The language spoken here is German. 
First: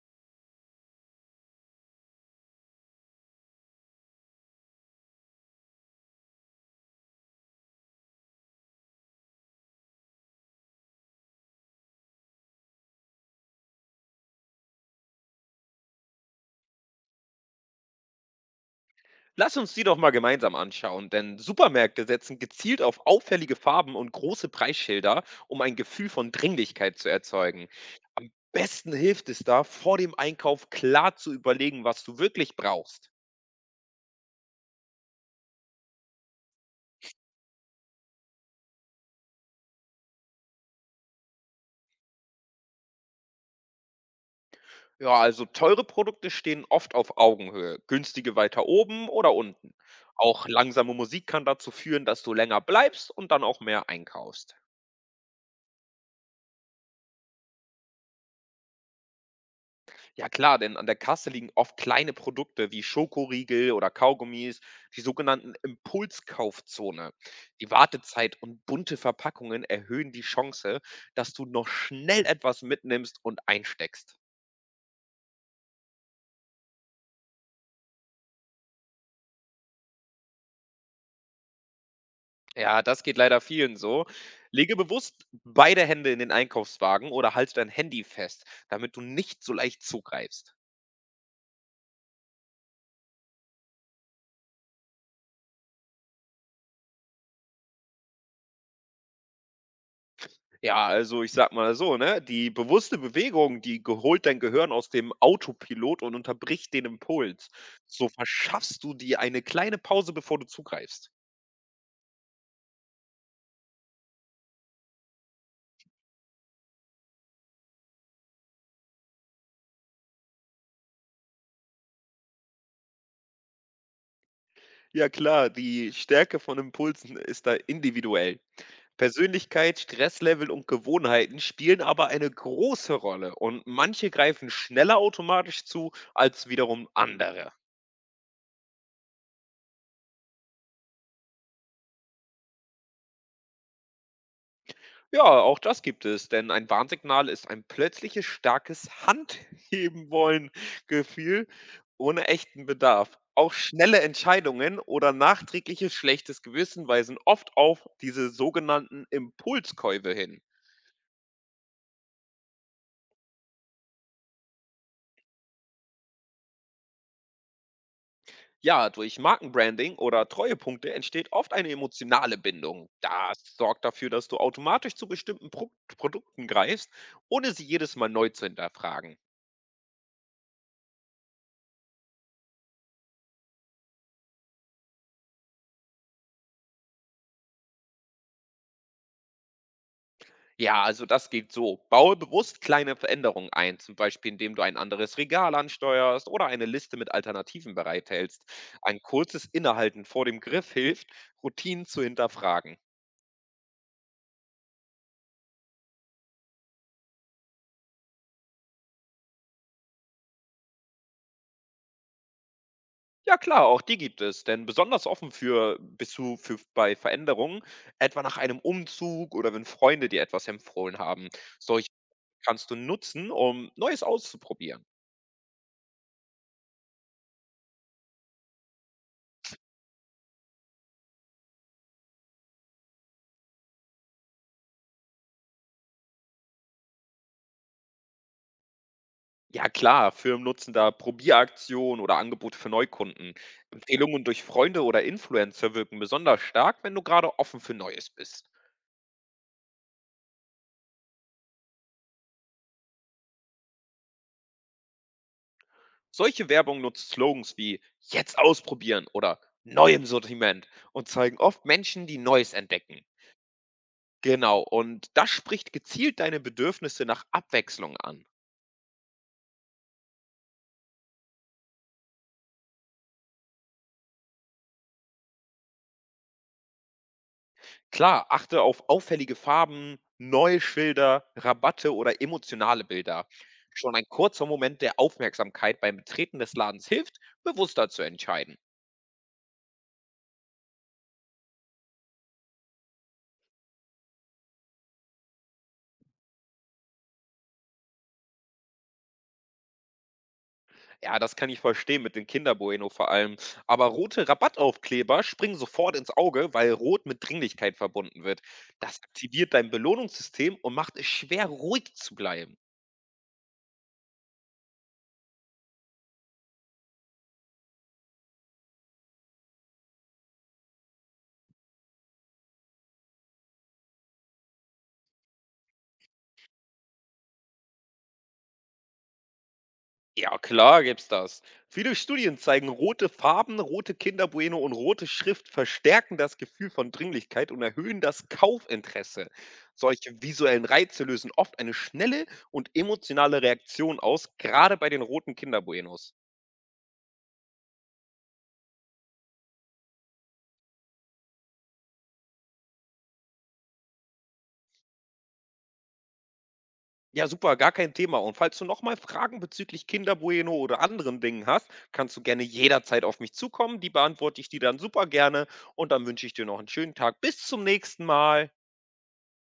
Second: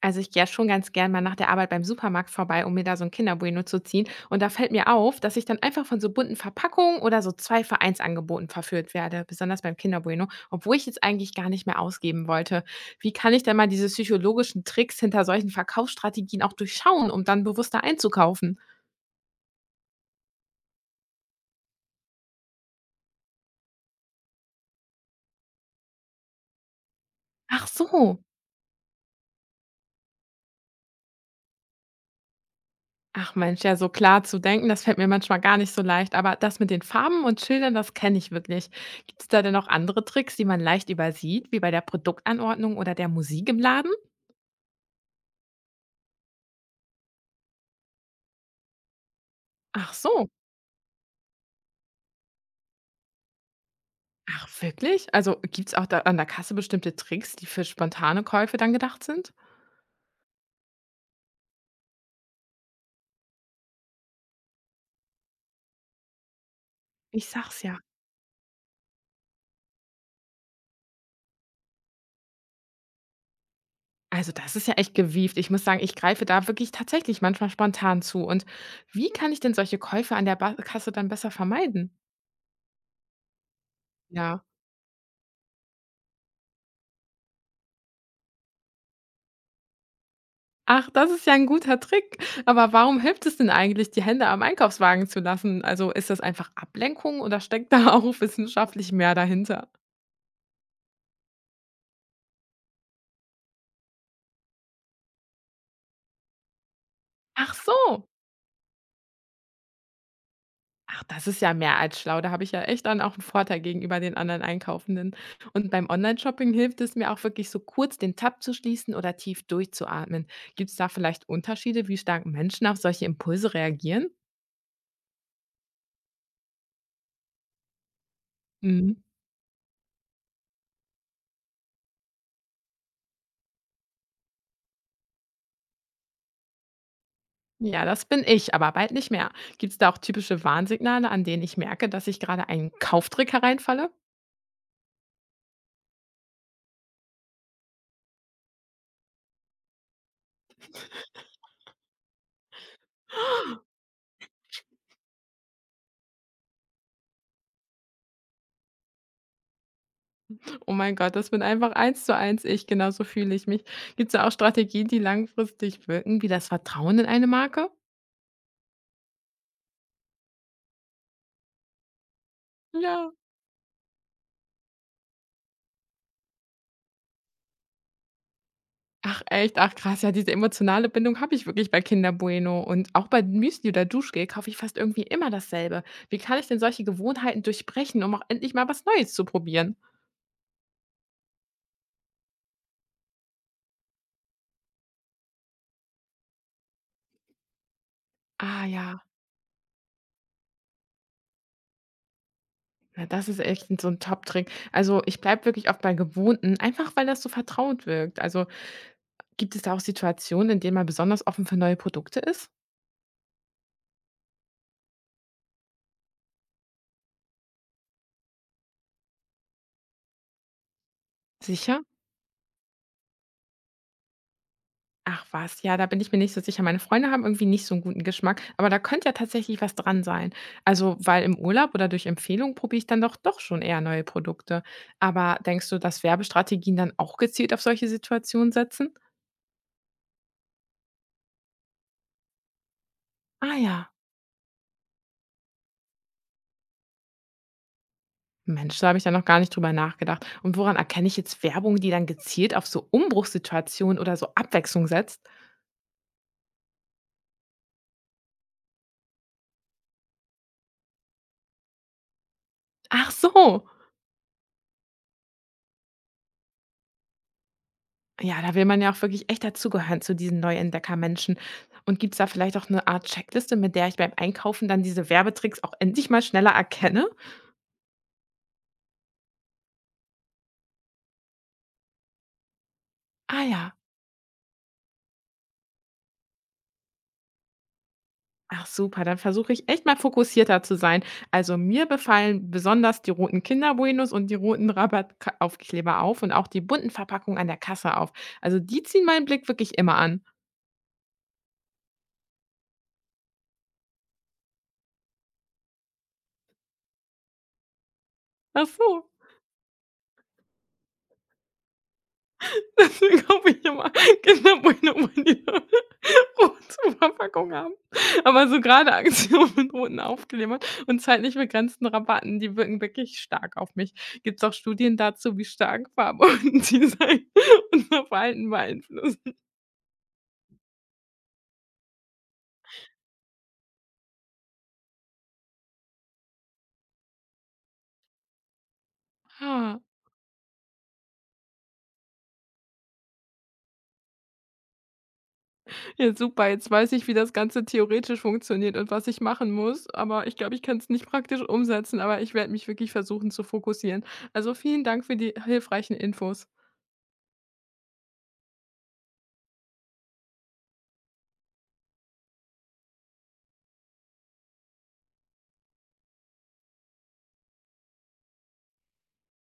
Also ich gehe ja schon ganz gern mal nach der Arbeit beim Supermarkt vorbei, um mir da so ein kinder zu ziehen. Und da fällt mir auf, dass ich dann einfach von so bunten Verpackungen oder so 2 Vereinsangeboten verführt werde, besonders beim kinder, obwohl ich jetzt eigentlich gar nicht mehr ausgeben wollte. Wie kann ich denn mal diese psychologischen Tricks hinter solchen Verkaufsstrategien auch durchschauen, um dann bewusster einzukaufen? Lass uns die doch mal gemeinsam anschauen, denn Supermärkte setzen gezielt auf auffällige Farben und große Preisschilder, um ein Gefühl von Dringlichkeit zu Ach erzeugen. so. Am besten hilft es da, vor dem Einkauf klar zu überlegen, was du wirklich brauchst. Ach Mensch, ja, so klar zu denken, das fällt mir manchmal gar nicht so leicht. Aber das mit den Farben und Schildern, das kenne ich wirklich. Gibt es da denn noch andere Tricks, die man leicht übersieht, wie bei der Produktanordnung oder der Musik im Laden? Ja, also teure Produkte stehen oft auf Augenhöhe, günstige weiter oben oder unten. Ach so. Auch langsame Musik kann dazu führen, dass du länger bleibst und dann auch mehr Ach, einkaufst. wirklich? Also gibt es auch da an der Kasse bestimmte Tricks, die für spontane Käufe dann gedacht sind? Ja klar, denn an der Kasse liegen oft kleine Produkte wie Schokoriegel oder Kaugummis, die sogenannten Impulskaufzone. Ich sag's Die ja. Wartezeit und bunte Verpackungen erhöhen die Chance, dass du noch schnell etwas mitnimmst und einsteckst. Also das ist ja echt gewieft. Ich muss sagen, ich greife da wirklich tatsächlich manchmal spontan zu. Und wie kann ich denn solche Käufe an der ba Kasse dann besser vermeiden? Ja, das geht leider vielen so. Ja. Lege bewusst beide Hände in den Einkaufswagen oder halte dein Handy fest, damit du nicht so leicht zugreifst. Ach, das ist ja ein guter Trick. Aber warum hilft es denn eigentlich, die Hände am Einkaufswagen zu lassen? Also, ist das einfach Ablenkung oder steckt da auch wissenschaftlich mehr dahinter? Ja, also ich sag mal so, ne, die bewusste Bewegung, die ge holt dein Gehirn aus dem Autopilot und unterbricht den Impuls. Ach so. So verschaffst du dir eine kleine Pause, bevor du Ach, zugreifst. das ist ja mehr als schlau. Da habe ich ja echt dann auch einen Vorteil gegenüber den anderen Einkaufenden. Und beim Online-Shopping hilft es mir auch wirklich so kurz den Tab zu schließen oder tief durchzuatmen. Gibt es da vielleicht Unterschiede, wie stark Menschen auf solche Impulse reagieren? Ja klar, die Stärke von Impulsen ist da individuell. Mhm. Persönlichkeit, Stresslevel und Gewohnheiten spielen aber eine große Rolle und manche greifen schneller automatisch zu als wiederum andere. Ja, das bin ich, aber bald nicht mehr. Gibt es da auch typische Warnsignale, an denen ich merke, dass ich gerade einen Kauftrick hereinfalle? Ja, auch das gibt es, denn ein Warnsignal ist ein plötzliches starkes Handheben-wollen-Gefühl ohne echten Bedarf. Auch schnelle Entscheidungen oder nachträgliches schlechtes Gewissen weisen oft auf diese sogenannten Impulskäufe hin. Oh mein Gott, das bin einfach eins zu eins ich, genauso fühle ich mich. Gibt es da auch Strategien, die langfristig wirken, wie das Vertrauen in eine Marke? Ja, durch Markenbranding oder Treuepunkte entsteht oft eine emotionale Bindung. Ja. Das sorgt dafür, dass du automatisch zu bestimmten Produkten greifst, ohne sie jedes Mal neu zu hinterfragen. Ach echt, ach krass, ja, diese emotionale Bindung habe ich wirklich bei Kinder Bueno, und auch bei Müsli oder Duschgel kaufe ich fast irgendwie immer dasselbe. Wie kann ich denn solche Gewohnheiten durchbrechen, um auch endlich mal was Neues zu probieren? Ja, also das geht so. Baue bewusst kleine Veränderungen ein, zum Beispiel indem du ein anderes Regal ansteuerst oder eine Liste mit Alternativen bereithältst. Ah ja. Ein kurzes Innehalten vor dem Griff hilft, Routinen zu hinterfragen. Ja, das ist echt 'n so 'n Top-Trick. Also, ich bleibe wirklich oft bei Gewohnten, einfach weil das so vertraut wirkt. Also, gibt es da auch Situationen, in denen man besonders offen für neue Produkte ist? Ja klar, auch die gibt es, denn besonders offen für bist du für, bei Veränderungen, etwa nach einem Umzug oder wenn Freunde dir etwas empfohlen haben. Sicher? Solche kannst du nutzen, um Neues auszuprobieren. Ach was, ja, da bin ich mir nicht so sicher. Meine Freunde haben irgendwie nicht so 'n guten Geschmack, aber da könnte ja tatsächlich was dran sein. Also, weil im Urlaub oder durch Empfehlung probiere ich dann doch schon eher neue Produkte. Aber denkst du, dass Werbestrategien dann auch gezielt auf solche Situationen setzen? Ja klar, Firmen nutzen da Probieraktionen oder Angebote für Neukunden. Ah ja. Empfehlungen durch Freunde oder Influencer wirken besonders stark, wenn du gerade offen für Neues bist. Mensch, da habe ich ja noch gar nicht drüber nachgedacht. Und woran erkenne ich jetzt Werbung, die dann gezielt auf so Umbruchssituationen oder so Abwechslung setzt? Solche Werbung nutzt Slogans wie jetzt ausprobieren oder neu im Sortiment und zeigen oft Menschen, die Neues entdecken. Ach so. Genau, und das spricht gezielt deine Bedürfnisse nach Abwechslung an. Ja, da will man ja auch wirklich echt dazugehören zu diesen Neuentdecker-Menschen. Und gibt es da vielleicht auch eine Art Checkliste, mit der ich beim Einkaufen dann diese Werbetricks auch endlich mal schneller erkenne? Klar, achte auf auffällige Farben, neue Schilder, Rabatte oder emotionale Bilder. Ah ja. Schon ein kurzer Moment der Aufmerksamkeit beim Betreten des Ladens hilft, bewusster zu entscheiden. Ach super, dann versuche ich echt mal fokussierter zu sein. Also mir befallen besonders die roten Kinderbuenos und die roten Rabattaufkleber auf, und auch die bunten Verpackungen an der Kasse auf. Also die ziehen meinen Blick wirklich immer an. Ja, das kann ich verstehen mit den Kinderbueno vor allem. Aber rote Rabattaufkleber springen sofort ins Auge, weil Rot mit Dringlichkeit verbunden wird. Ach Das so. aktiviert dein Belohnungssystem und macht es schwer, ruhig zu bleiben. Deswegen kaufe ich immer Kinderbueno, weil die rote Verpackung haben. Aber so gerade Aktionen mit roten Aufklebern und zeitlich begrenzten Rabatten, die wirken wirklich stark auf mich. Gibt es auch Studien dazu, wie stark Farbe und Design unser Verhalten beeinflussen? Ja, klar gibt's das. Viele Studien zeigen, rote Farben, rote Kinderbueno und rote Schrift verstärken das Gefühl von Dringlichkeit und erhöhen das Kaufinteresse. Ah, Solche visuellen Reize lösen oft eine schnelle und emotionale Reaktion aus, gerade bei den roten Kinderbuenos. ja super, jetzt weiß ich, wie das Ganze theoretisch funktioniert und was ich machen muss, aber ich glaube, ich kann es nicht praktisch umsetzen, aber ich werde mich wirklich versuchen zu fokussieren. Also, vielen Dank für die hilfreichen Infos. Ja, super, gar kein Thema. Und falls du nochmal Fragen bezüglich Kinderbueno oder anderen Dingen hast, kannst du gerne jederzeit auf mich zukommen. Die beantworte ich dir dann super gerne. Und dann wünsche ich dir noch einen schönen Tag. Bis zum nächsten Mal.